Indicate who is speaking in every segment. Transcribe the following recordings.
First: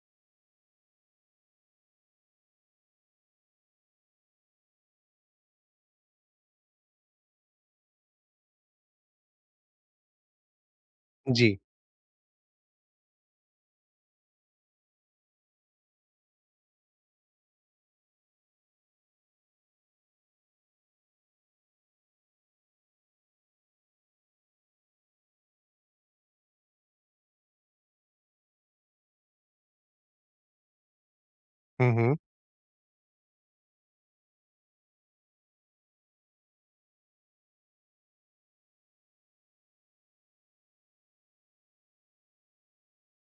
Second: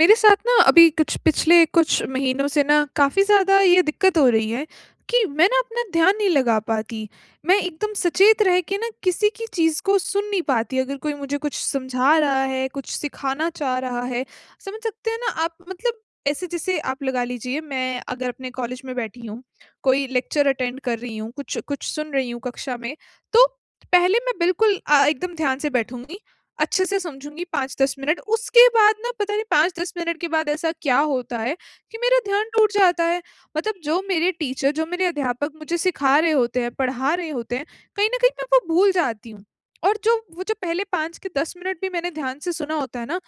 Speaker 1: मेरे साथ ना अभी कुछ पिछले कुछ महीनों से ना काफ़ी ज़्यादा ये दिक्कत हो रही है कि मैं ना अपना ध्यान नहीं लगा पाती। मैं एकदम सचेत रह के ना किसी की चीज़ को सुन नहीं पाती। अगर कोई मुझे
Speaker 2: जी।
Speaker 1: कुछ समझा रहा है, कुछ सिखाना चाह रहा है, समझ सकते हैं ना आप, मतलब ऐसे जैसे आप लगा लीजिए, मैं अगर अपने कॉलेज में बैठी हूँ, कोई लेक्चर अटेंड कर रही हूँ, कुछ कुछ सुन रही हूँ कक्षा में, तो पहले मैं बिल्कुल एकदम ध्यान से बैठूँगी, अच्छे से समझूँगी 5-10 मिनट। उसके बाद ना पता नहीं 5-10 मिनट के बाद ऐसा क्या होता है
Speaker 2: हुँ,
Speaker 1: कि
Speaker 2: हुँ।
Speaker 1: मेरा ध्यान टूट जाता है। मतलब जो मेरे टीचर, जो मेरे अध्यापक मुझे सिखा रहे होते हैं, पढ़ा रहे होते हैं, कहीं न कहीं मैं वो भूल जाती हूँ। और जो वो जो पहले 5 के 10 मिनट भी मैंने ध्यान से सुना होता है ना,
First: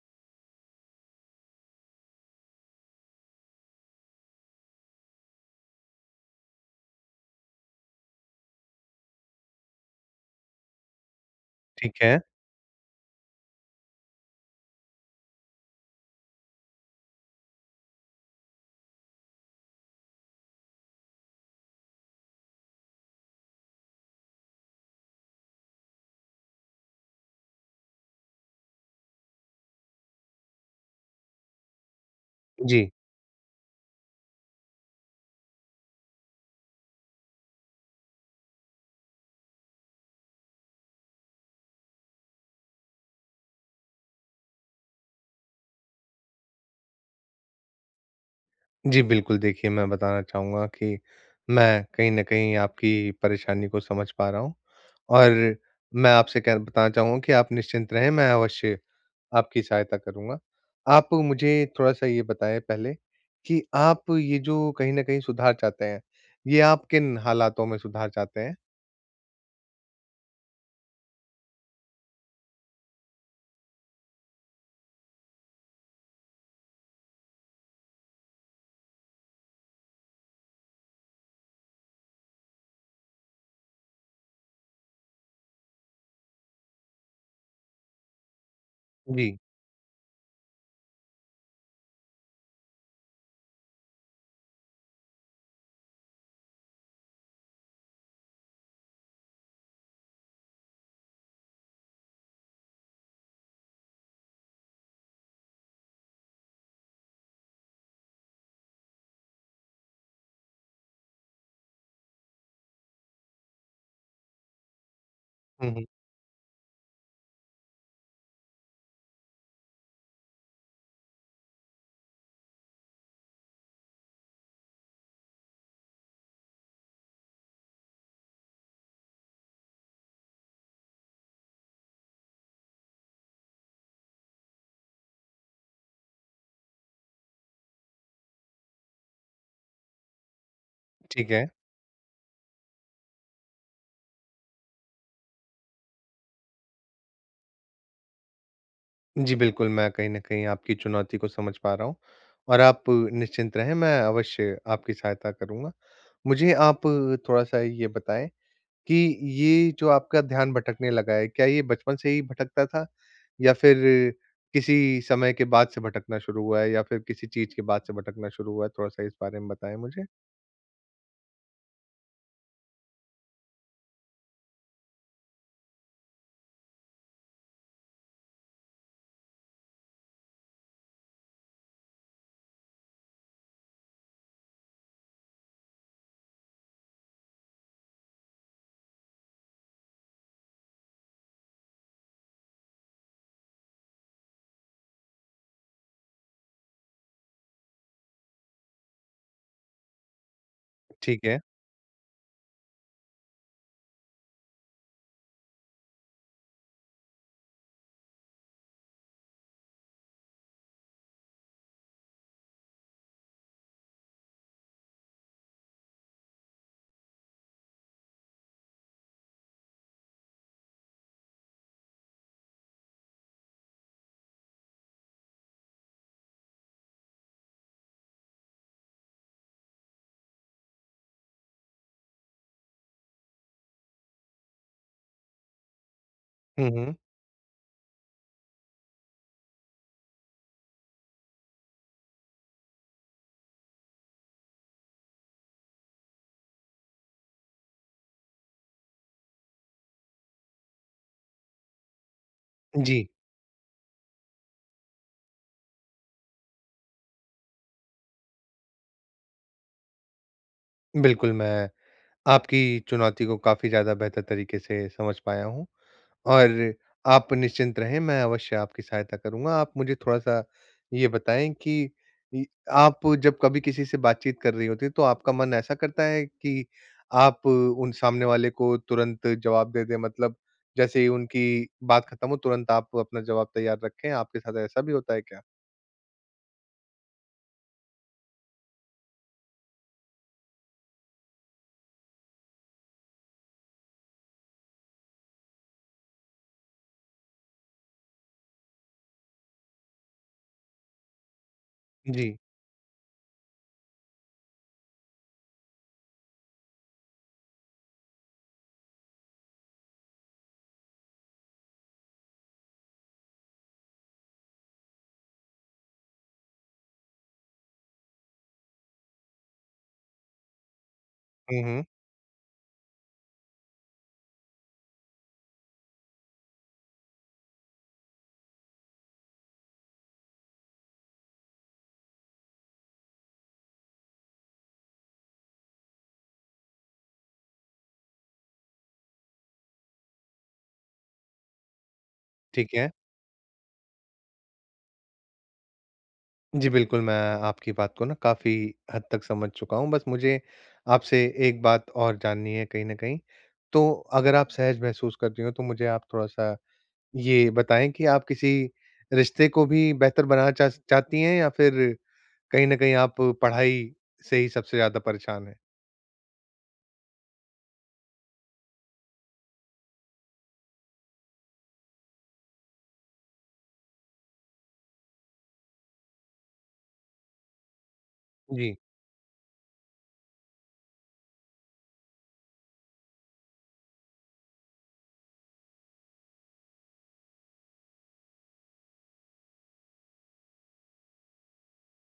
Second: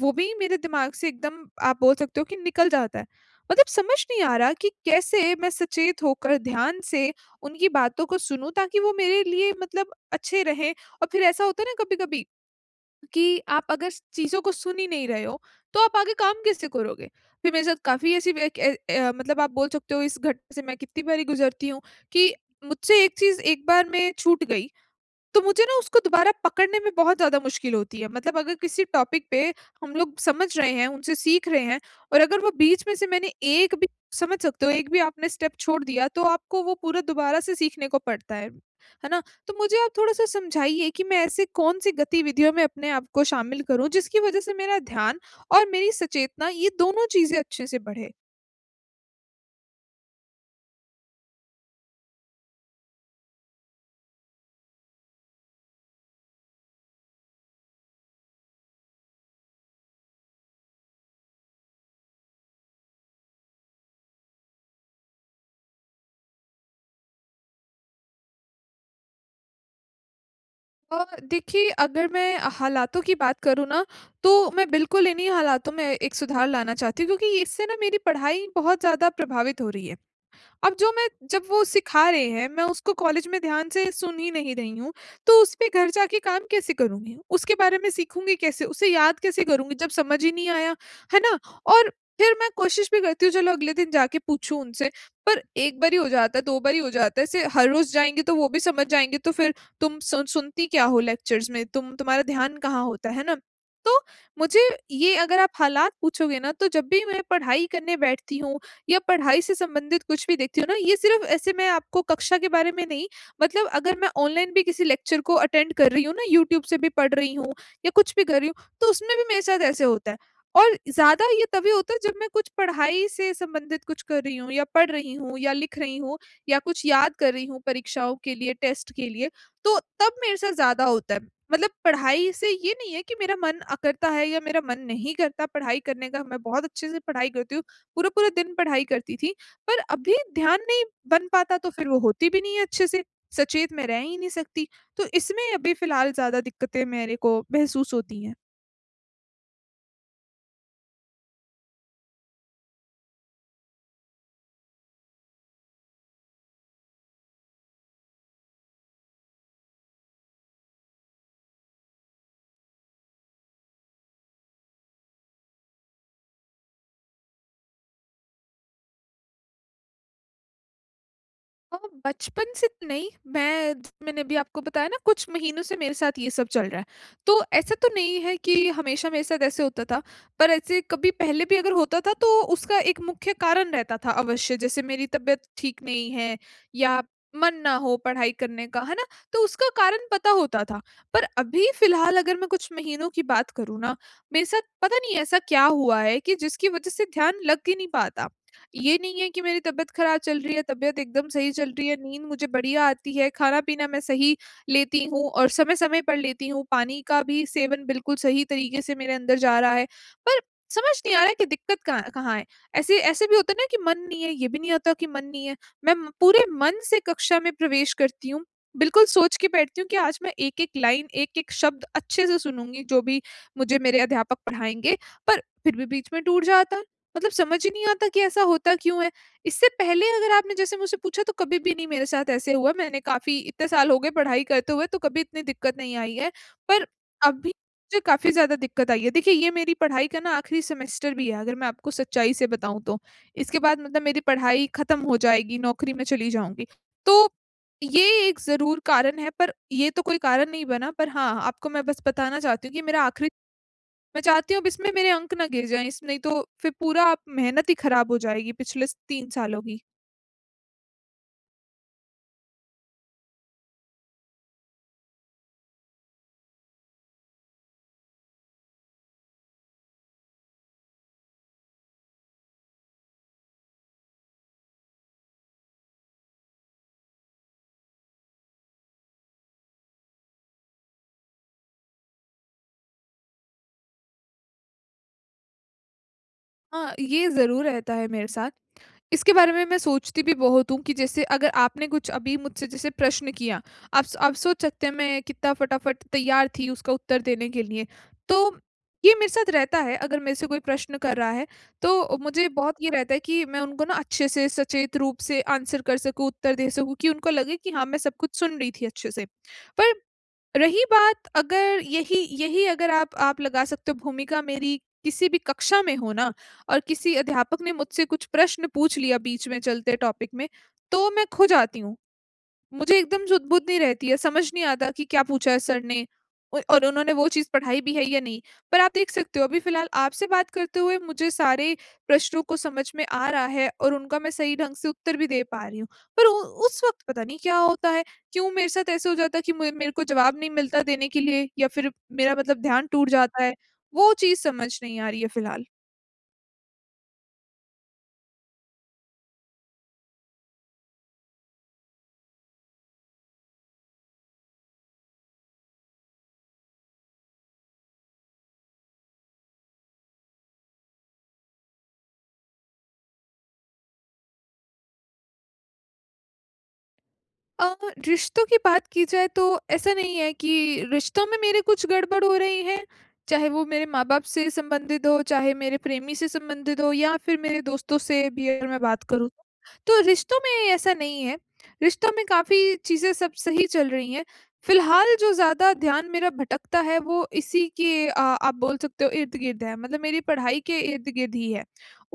Speaker 1: वो भी मेरे दिमाग से एकदम, आप बोल सकते हो, कि निकल जाता है। मतलब समझ नहीं आ रहा कि कैसे मैं सचेत होकर ध्यान से उनकी बातों को सुनूँ ताकि वो मेरे लिए मतलब अच्छे रहें। और फिर ऐसा होता है ना
Speaker 2: ठीक है।
Speaker 1: कभी-कभी कि आप अगर स चीज़ों को सुन ही नहीं रहे हो, तो आप आगे काम कैसे करोगे? फिर मेरे साथ काफ़ी ऐसी मतलब आप बोल सकते हो, इस घटना से मैं कितनी बारी गुज़रती हूँ कि मुझसे एक चीज़ एक बार में छूट गई तो मुझे ना उसको दोबारा पकड़ने में बहुत ज़्यादा मुश्किल होती है। मतलब अगर किसी टॉपिक पे हम लोग समझ रहे हैं, उनसे सीख रहे हैं और अगर वो
Speaker 2: जी।
Speaker 1: बीच में से मैंने एक भी, समझ सकते हो, एक भी आपने स्टेप छोड़ दिया तो आपको वो पूरा दोबारा से सीखने को पड़ता है। है ना? तो मुझे आप थोड़ा-सा समझाइए कि मैं ऐसे कौन-सी गतिविधियों में अपने आप को शामिल करूँ जिसकी वज़ह से मेरा ध्यान और मेरी सचेतना, ये दोनों चीज़ें अच्छे से बढ़े?
Speaker 2: जी, बिल्कुल, देखिए, मैं बताना चाहूँगा कि मैं कहीं न कहीं आपकी परेशानी को समझ पा रहा हूँ। और मैं आपसे कह बताना चाहूँगा कि आप निश्चिंत रहें, मैं अवश्य आपकी सहायता करूँगा। आप मुझे थोड़ा-सा ये बताएँ पहले कि आप ये जो कहीं न कहीं सुधार चाहते हैं, ये आप किन हालातों में सुधार चाहते हैं?
Speaker 1: अ, देखिए, अगर मैं हालातों की बात करूँ ना, तो मैं बिल्कुल इन्हीं हालातों में एक सुधार लाना चाहती हूँ क्योंकि इससे ना मेरी पढ़ाई बहुत ज़्यादा प्रभावित हो रही है। अब जो मैं, जब वो सिखा रहे हैं, मैं उसको कॉलेज में ध्यान से सुन ही नहीं रही हूँ, तो उस पे घर जाके काम कैसे करूँगी? उसके बारे में सीखूँगी कैसे? उसे याद
Speaker 2: जी।
Speaker 1: कैसे करूँगी जब समझ ही नहीं आया, है ना? और फिर मैं कोशिश भी करती हूँ, चलो अगले दिन जाके पूछूँ उनसे, पर 1 बार ही हो जाता है, 2 बार ही हो जाता है, ऐसे हर रोज़ जाएँगे तो वो भी समझ जाएँगे तो फिर, तुम सुनती क्या हो लेक्चर्स में? तुम्हारा ध्यान कहाँ होता है ना? तो मुझे ये, अगर आप हालात पूछोगे ना, तो जब भी मैं पढ़ाई करने बैठती हूँ या पढ़ाई से संबंधित कुछ भी देखती हूँ ना, ये सिर्फ़ ऐसे मैं आपको कक्षा के बारे में नहीं, मतलब अगर मैं ऑनलाइन भी किसी लेक्चर को
Speaker 2: हुँ,
Speaker 1: अटेंड
Speaker 2: हुँ।
Speaker 1: कर रही हूँ ना, यूट्यूब से भी पढ़ रही हूँ या कुछ भी कर रही हूँ, तो उसमें भी मेरे साथ ऐसे होता है। और ज़्यादा ये तभी होता है जब मैं कुछ पढ़ाई से संबंधित कुछ कर रही हूँ या पढ़ रही हूँ या लिख रही हूँ या कुछ याद कर रही हूँ परीक्षाओं के लिए, टेस्ट के लिए, तो तब मेरे साथ ज़्यादा होता है। मतलब पढ़ाई से ये नहीं है कि मेरा मन करता है या मेरा मन नहीं करता पढ़ाई करने का। मैं बहुत अच्छे से पढ़ाई करती हूँ, पूरा-पूरा दिन पढ़ाई करती थी, पर अभी ध्यान नहीं बन
Speaker 2: ठीक है।
Speaker 1: पाता तो फिर वो होती भी नहीं है अच्छे से, सचेत मैं रह ही नहीं सकती। तो इसमें अभी फ़िलहाल ज़्यादा दिक्कतें मेरे को महसूस होती हैं।
Speaker 2: जी, बिल्कुल, मैं कहीं न कहीं आपकी चुनौती को समझ पा रहा हूँ। और आप निश्चिंत रहें, मैं अवश्य आपकी सहायता करूँगा। मुझे आप थोड़ा-सा ये बताएँ कि ये जो आपका ध्यान भटकने लगा है, क्या ये बचपन से ही भटकता था, या फिर किसी समय के बाद से भटकना शुरू हुआ है, या फिर किसी चीज़ के बाद से भटकना शुरू हुआ है? थोड़ा-सा इस बारे में बताएँ मुझे।
Speaker 1: अ, बचपन से तो नहीं, मैंने भी आपको बताया ना, कुछ महीनों से मेरे साथ ये सब चल रहा है। तो ऐसा तो नहीं है कि हमेशा मेरे साथ ऐसे होता था, पर ऐसे कभी पहले भी अगर होता था तो उसका एक मुख्य कारण रहता था अवश्य, जैसे मेरी तबीयत ठीक नहीं है या मन ना हो पढ़ाई करने का, है ना? तो उसका कारण पता होता था। पर अभी फ़िलहाल अगर मैं कुछ महीनों की बात करूँ ना, मेरे साथ पता नहीं ऐसा क्या हुआ है कि जिसकी वज़ह से ध्यान लग ही नहीं पाता। ये नहीं है कि मेरी तबीयत खराब चल रही है, तबीयत
Speaker 2: ठीक
Speaker 1: एकदम
Speaker 2: है।
Speaker 1: सही चल रही है, नींद मुझे बढ़िया आती है, खाना-पीना मैं सही लेती हूँ और समय-समय पर लेती हूँ, पानी का भी सेवन बिल्कुल सही तरीके से मेरे अंदर जा रहा है। पर समझ नहीं आ रहा है कि दिक्कत कहाँ कहाँ है? ऐसे ऐसे भी होता है ना कि मन नहीं है, ये भी नहीं होता कि मन नहीं है। मैं म पूरे मन से कक्षा में प्रवेश करती हूँ, बिल्कुल सोच के बैठती हूँ कि आज मैं एक-एक लाइन, एक-एक शब्द अच्छे से सुनूँगी, जो भी मुझे मेरे अध्यापक पढ़ाएँगे, पर फिर भी बीच में टूट जाता है। मतलब समझ ही नहीं आता कि ऐसा होता क्यों है? इससे पहले अगर आपने जैसे मुझसे पूछा तो कभी भी नहीं मेरे साथ ऐसे हुआ, मैंने काफ़ी, इतने साल हो गए पढ़ाई करते हुए तो कभी इतनी दिक्कत नहीं आई है।
Speaker 2: हुँ,
Speaker 1: पर
Speaker 2: हुँ।
Speaker 1: अभी मुझे काफ़ी ज़्यादा दिक्कत आई है। देखिए, ये मेरी पढ़ाई का ना आखिरी सेमेस्टर भी है, अगर मैं आपको सच्चाई से बताऊँ तो। इसके बाद मतलब मेरी पढ़ाई खत्म हो जाएगी, नौकरी में चली जाऊँगी। तो ये एक ज़रूर कारण है, पर ये तो कोई कारण नहीं बना, पर हाँ, आपको मैं बस बताना चाहती हूँ कि
Speaker 2: जी,
Speaker 1: मेरा आखिरी, मैं चाहती हूँ अब इसमें मेरे अंक ना गिर जाएँ, इस नहीं तो फिर पूरा आप मेहनत ही ख़राब हो जाएगी पिछले स 3 सालों की।
Speaker 2: बिल्कुल, मैं आपकी चुनौती को काफ़ी ज़्यादा बेहतर तरीके से समझ पाया हूँ। और आप निश्चिंत रहें, मैं अवश्य आपकी सहायता करूँगा। आप मुझे थोड़ा-सा ये बताएँ कि इ आप जब कभी किसी से बातचीत कर रही होती हैं, तो आपका मन ऐसा करता है कि आप उन सामने वाले को तुरंत जवाब दे दें? मतलब जैसे ही उनकी बात खत्म हो, तुरंत आप अपना जवाब तैयार रखें, आपके साथ ऐसा भी होता है क्या?
Speaker 1: हाँ, ये ज़रूर रहता है मेरे साथ। इसके बारे में मैं सोचती भी बहुत हूँ कि जैसे अगर आपने कुछ अभी मुझसे जैसे प्रश्न किया, आप स आप सोच सकते हैं मैं कितना फटाफट तैयार थी उसका उत्तर देने के लिए। तो ये मेरे साथ रहता है, अगर मेरे से कोई प्रश्न कर रहा है, तो
Speaker 2: जी।
Speaker 1: मुझे बहुत ये रहता है कि मैं उनको ना अच्छे से सचेत रूप से आंसर कर सकूँ, उत्तर दे सकूँ, कि उनको लगे कि हाँ, मैं सब कुछ सुन रही थी अच्छे से। पर रही बात, अगर यही यही अगर आप लगा सकते हो, भूमिका मेरी किसी भी कक्षा में हो ना और किसी अध्यापक ने मुझसे कुछ प्रश्न पूछ लिया बीच में चलते टॉपिक में, तो मैं खो
Speaker 2: हुँ,
Speaker 1: जाती
Speaker 2: हुँ।
Speaker 1: हूँ। मुझे एकदम जुद-बुद नहीं रहती है, समझ नहीं आता कि क्या पूछा है सर ने औ और उन्होंने वो चीज़ पढ़ाई भी है या नहीं। पर आप देख सकते हो अभी फ़िलहाल आपसे बात करते हुए मुझे सारे प्रश्नों को समझ में आ रहा है और उनका मैं सही ढंग से उत्तर भी दे पा रही हूँ। पर उ उस वक़्त पता नहीं क्या होता है, क्यों मेरे साथ ऐसे हो जाता है कि मु मेरे को जवाब नहीं मिलता देने के लिए या फिर मेरा मतलब
Speaker 2: ठीक
Speaker 1: ध्यान
Speaker 2: है।
Speaker 1: टूट जाता है, वो चीज़ समझ नहीं आ रही है फ़िलहाल।
Speaker 2: जी, बिल्कुल, मैं आपकी बात को ना काफ़ी हद तक समझ चुका हूँ, बस मुझे आपसे एक बात और जाननी है कहीं न कहीं। तो अगर आप सहज महसूस कर रही हों, तो मुझे आप थोड़ा-सा ये बताएँ कि आप किसी रिश्ते को भी बेहतर बनाना चाहती हैं, या फिर कहीं न कहीं आप पढ़ाई से ही सबसे ज़्यादा परेशान हैं?
Speaker 1: अ, रिश्तों की बात की जाए तो ऐसा नहीं है कि रिश्तों में मेरे कुछ गड़बड़ हो रही है, चाहे वो मेरे माँ-बाप से संबंधित हो, चाहे मेरे प्रेमी से संबंधित हो या फिर मेरे दोस्तों से भी अगर
Speaker 2: जी,
Speaker 1: मैं बात करूँ तो। तो रिश्तों में ऐसा नहीं है, रिश्तों में काफ़ी चीज़ें सब सही चल रही हैं। फ़िलहाल जो ज़्यादा ध्यान मेरा भटकता है वो इसी के, आप बोल सकते हो, इर्द-गिर्द है, मतलब मेरी पढ़ाई के इर्द-गिर्द ही है।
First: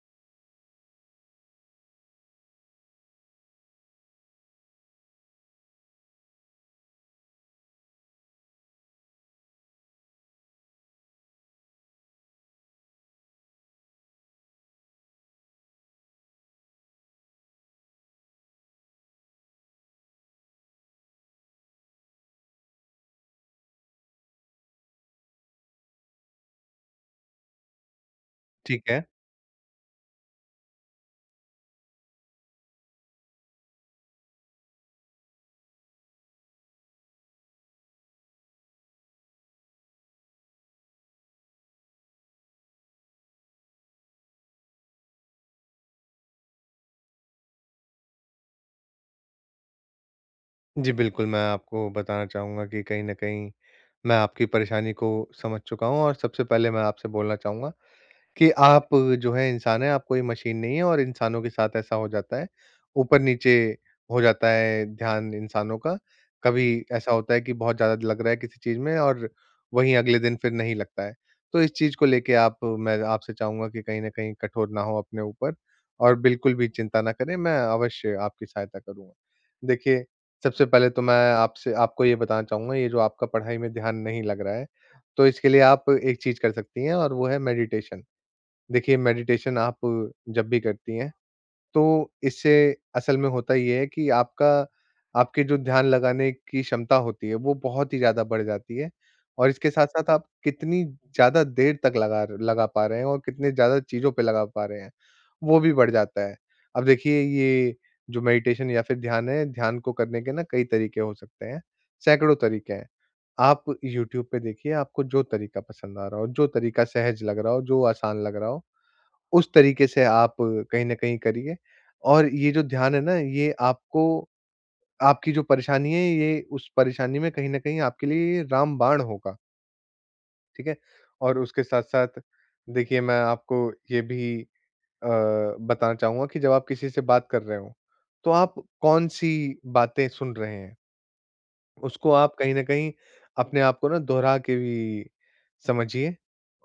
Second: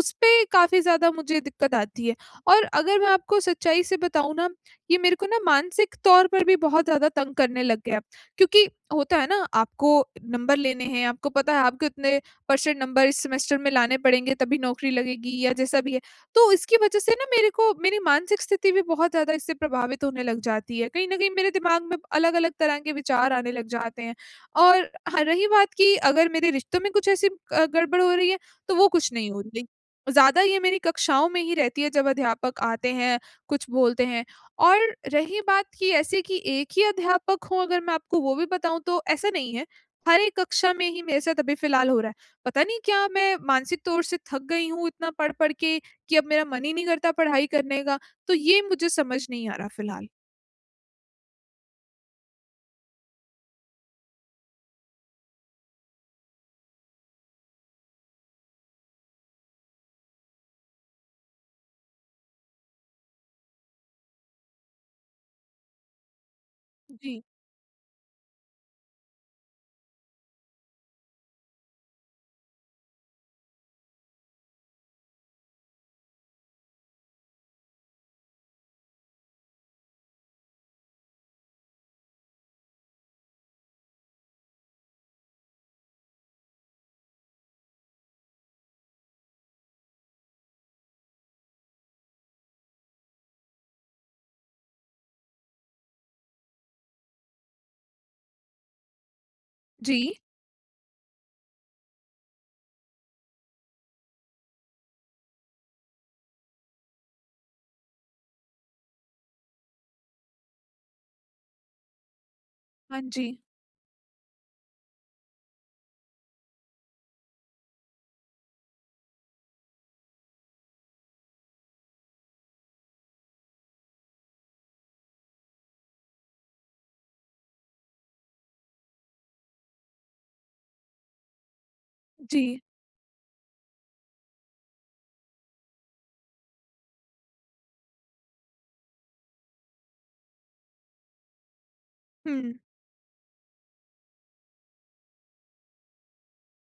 Speaker 1: उसपे काफ़ी ज़्यादा मुझे दिक्कत आती है और अगर मैं आपको सच्चाई से बताऊँ ना, ये मेरे को ना मानसिक तौर पर भी बहुत ज़्यादा तंग करने लग गया। क्योंकि होता है ना, आपको नंबर लेने हैं, आपको पता है आपको इतने परसेंट नंबर इस सेमेस्टर में लाने पड़ेंगे तभी नौकरी लगेगी या जैसा भी है। तो इसकी वज़ह से ना मेरे को मेरी मानसिक स्थिति भी बहुत ज़्यादा इससे प्रभावित होने लग जाती है। कहीं न कहीं मेरे दिमाग में अलग-अलग तरह के विचार आने लग जाते हैं। और हाँ, रही बात कि अगर मेरे रिश्तों में कुछ ऐसी गड़बड़ हो रही है तो
Speaker 2: ठीक
Speaker 1: वो
Speaker 2: है।
Speaker 1: कुछ नहीं हो रही। ज़्यादा ये मेरी कक्षाओं में ही रहती है जब अध्यापक आते हैं, कुछ बोलते हैं। और रही बात कि ऐसे कि एक ही अध्यापक हो, अगर मैं आपको वो भी बताऊँ तो ऐसा नहीं है, हर एक कक्षा में ही मेरे साथ अभी फ़िलहाल हो रहा है। पता नहीं क्या मैं मानसिक तौर से थक गई हूँ इतना पढ़-पढ़ के कि अब मेरा मन ही नहीं करता पढ़ाई करने का, तो ये मुझे समझ नहीं आ रहा फ़िलहाल।
Speaker 2: जी, बिल्कुल, मैं आपको बताना चाहूँगा कि कहीं न कहीं मैं आपकी परेशानी को समझ चुका हूँ। और सबसे पहले मैं आपसे बोलना चाहूँगा कि आप जो है इंसान हैं, आप कोई मशीन नहीं है, और इंसानों के साथ ऐसा हो जाता है, ऊपर-नीचे हो जाता है ध्यान इंसानों का। कभी ऐसा
Speaker 1: जी।
Speaker 2: होता है कि बहुत ज़्यादा लग रहा है किसी चीज़ में, और वहीं अगले दिन फिर नहीं लगता है। तो इस चीज़ को लेके आप मैं आपसे चाहूँगा कि कहीं न कहीं कठोर ना हों अपने ऊपर, और बिल्कुल भी चिंता ना करें, मैं अवश्य आपकी सहायता करूँगा। देखिए, सबसे पहले तो मैं आपसे आपको ये बताना चाहूँगा, ये जो आपका पढ़ाई में ध्यान नहीं लग रहा है, तो इसके लिए आप एक चीज़ कर सकती हैं, और वो है मेडिटेशन। देखिए, मेडिटेशन आप जब भी करती हैं, तो इससे असल में होता ये है कि आपका आपके जो ध्यान लगाने की क्षमता होती है, वो बहुत ही ज़्यादा बढ़ जाती है। और इसके साथ
Speaker 1: जी।
Speaker 2: साथ आप कितनी ज़्यादा देर तक लगा लगा पा रहे हैं, और कितने ज़्यादा चीज़ों पे लगा पा रहे हैं, वो भी बढ़ जाता है। अब देखिए, ये जो मेडिटेशन या फिर ध्यान है, ध्यान को करने के ना कई तरीके हो सकते हैं, सैकड़ों तरीके हैं।
Speaker 1: हाँ जी।
Speaker 2: आप यूट्यूब पे देखिए, आपको जो तरीका पसंद आ रहा हो, जो तरीका सहज लग रहा हो, जो आसान लग रहा हो, उस तरीके से आप कहीं न कहीं करिए। और ये जो ध्यान है ना, ये आपको आपकी जो परेशानी है, ये उस परेशानी में कहीं न कहीं आपके लिए रामबाण होगा, ठीक है? और उसके साथ-साथ
Speaker 1: जी।
Speaker 2: देखिए, मैं आपको ये भी अ, बताना चाहूँगा कि जब आप किसी से बात कर रहे हो, तो आप कौन-सी बातें सुन रहे हैं? उसको आप
Speaker 1: हुँ।
Speaker 2: कहीं न कहीं अपने आप को ना दोहरा के भी समझिए,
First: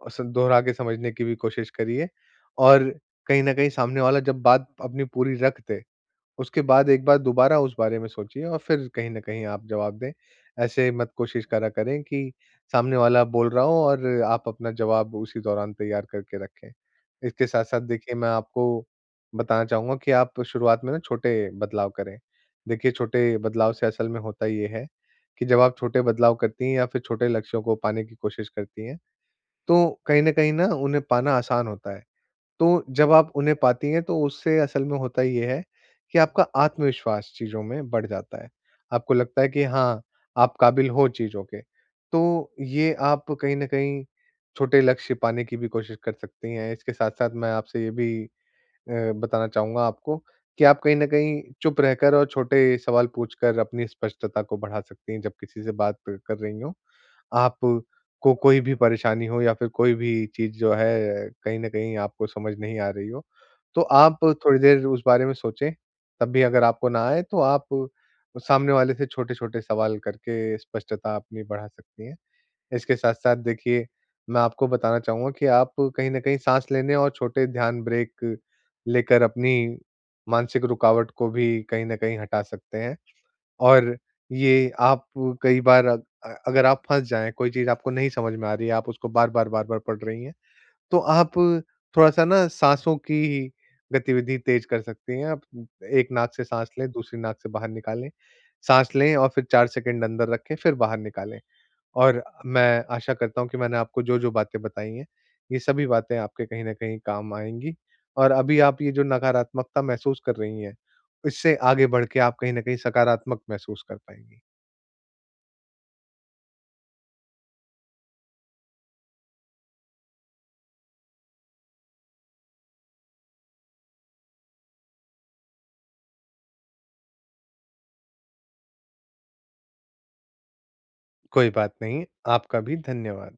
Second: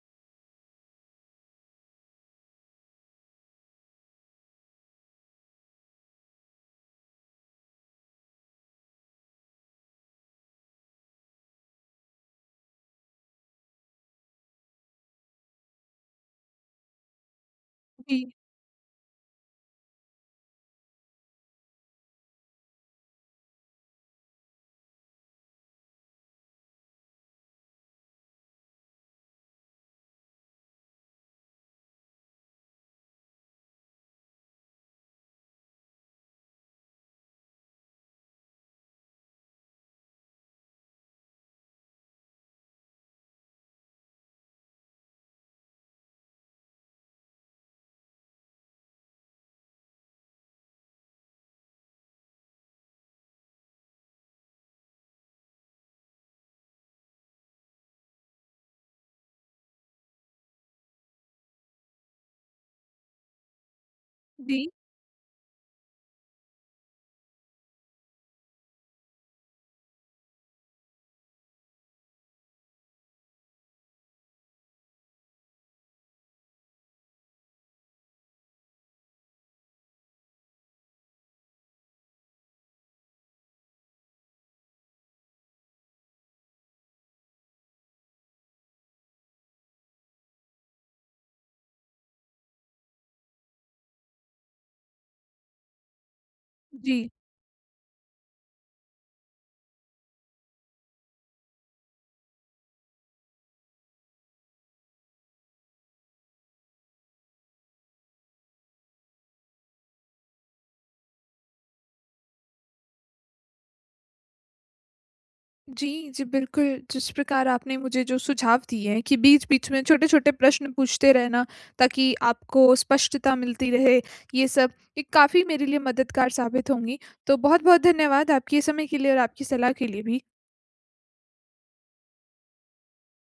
Speaker 2: और स दोहरा के समझने की भी कोशिश करिए। और कहीं न कहीं सामने वाला जब बात अपनी पूरी रख दे, उसके बाद एक बार दोबारा उस बारे में सोचिए, और फिर कहीं न कहीं आप जवाब दें। ऐसे मत कोशिश करा करें कि सामने वाला बोल रहा हो, और आप अपना जवाब उसी दौरान तैयार करके रखें। इसके साथ-साथ देखिए,
Speaker 1: जी,
Speaker 2: मैं आपको बताना चाहूँगा कि आप शुरुआत में ना छोटे बदलाव करें। देखिए, छोटे बदलाव से असल में होता ये है कि जब आप छोटे बदलाव करती हैं, या फिर छोटे लक्ष्यों को पाने की कोशिश करती हैं, तो कहीं न कहीं ना उन्हें पाना आसान होता है। तो जब आप उन्हें पाती हैं, तो उससे असल में होता ये है कि आपका आत्मविश्वास चीज़ों में बढ़ जाता है। आपको लगता है कि हाँ, आप काबिल हो चीज़ों के। तो ये आप कहीं न कहीं छोटे लक्ष्य पाने की भी कोशिश कर सकती हैं। इसके साथ-साथ मैं आपसे ये भी बताना चाहूँगा आपको, कि आप कहीं न कहीं चुप रहकर और छोटे सवाल पूछकर अपनी स्पष्टता को बढ़ा सकती हैं जब किसी से बात कर रही हों। आपको कोई भी परेशानी हो, या फिर कोई भी चीज़ जो है कहीं न कहीं आपको समझ नहीं आ रही हो, तो आप थोड़ी
Speaker 1: जी,
Speaker 2: देर उस बारे में सोचें। तब भी अगर आपको ना आए, तो आप सामने वाले से छोटे-छोटे सवाल करके स्पष्टता अपनी बढ़ा सकती हैं। इसके साथ-साथ देखिए, मैं आपको बताना चाहूँगा कि आप कहीं न कहीं साँस लेने और छोटे ध्यान ब्रेक लेकर अपनी मानसिक रुकावट को भी कहीं न कहीं हटा सकते हैं। और ये आप कई बार अगर आप फँस जाएँ, कोई चीज़ आपको नहीं समझ में आ रही है, आप उसको बार-बार, बार-बार पढ़ रही हैं, तो आप थोड़ा-सा ना साँसों की गतिविधि तेज़ कर सकती हैं। आप एक नाक से साँस लें,
Speaker 1: जी।
Speaker 2: दूसरी नाक से बाहर निकालें, साँस लें और फिर 4 सेकंड अंदर रखें, फिर बाहर निकालें। और मैं आशा करता हूँ कि मैंने आपको जो-जो बातें बताई हैं, ये सभी बातें आपके कहीं न कहीं काम आएँगी। और अभी आप ये जो नकारात्मकता महसूस कर रही हैं, इससे आगे बढ़ के आप कहीं न कहीं सकारात्मक महसूस कर पाएँगी।
Speaker 1: जी, जी, बिल्कुल, जिस प्रकार आपने मुझे जो सुझाव दिए हैं कि बीच-बीच में छोटे-छोटे प्रश्न पूछते रहना ताकि आपको स्पष्टता मिलती रहे, ये सब, ये काफ़ी मेरे लिए मददगार साबित होंगी। तो बहुत-बहुत धन्यवाद आपके समय के लिए और आपकी सलाह के लिए भी।
Speaker 2: कोई बात नहीं, आपका भी धन्यवाद।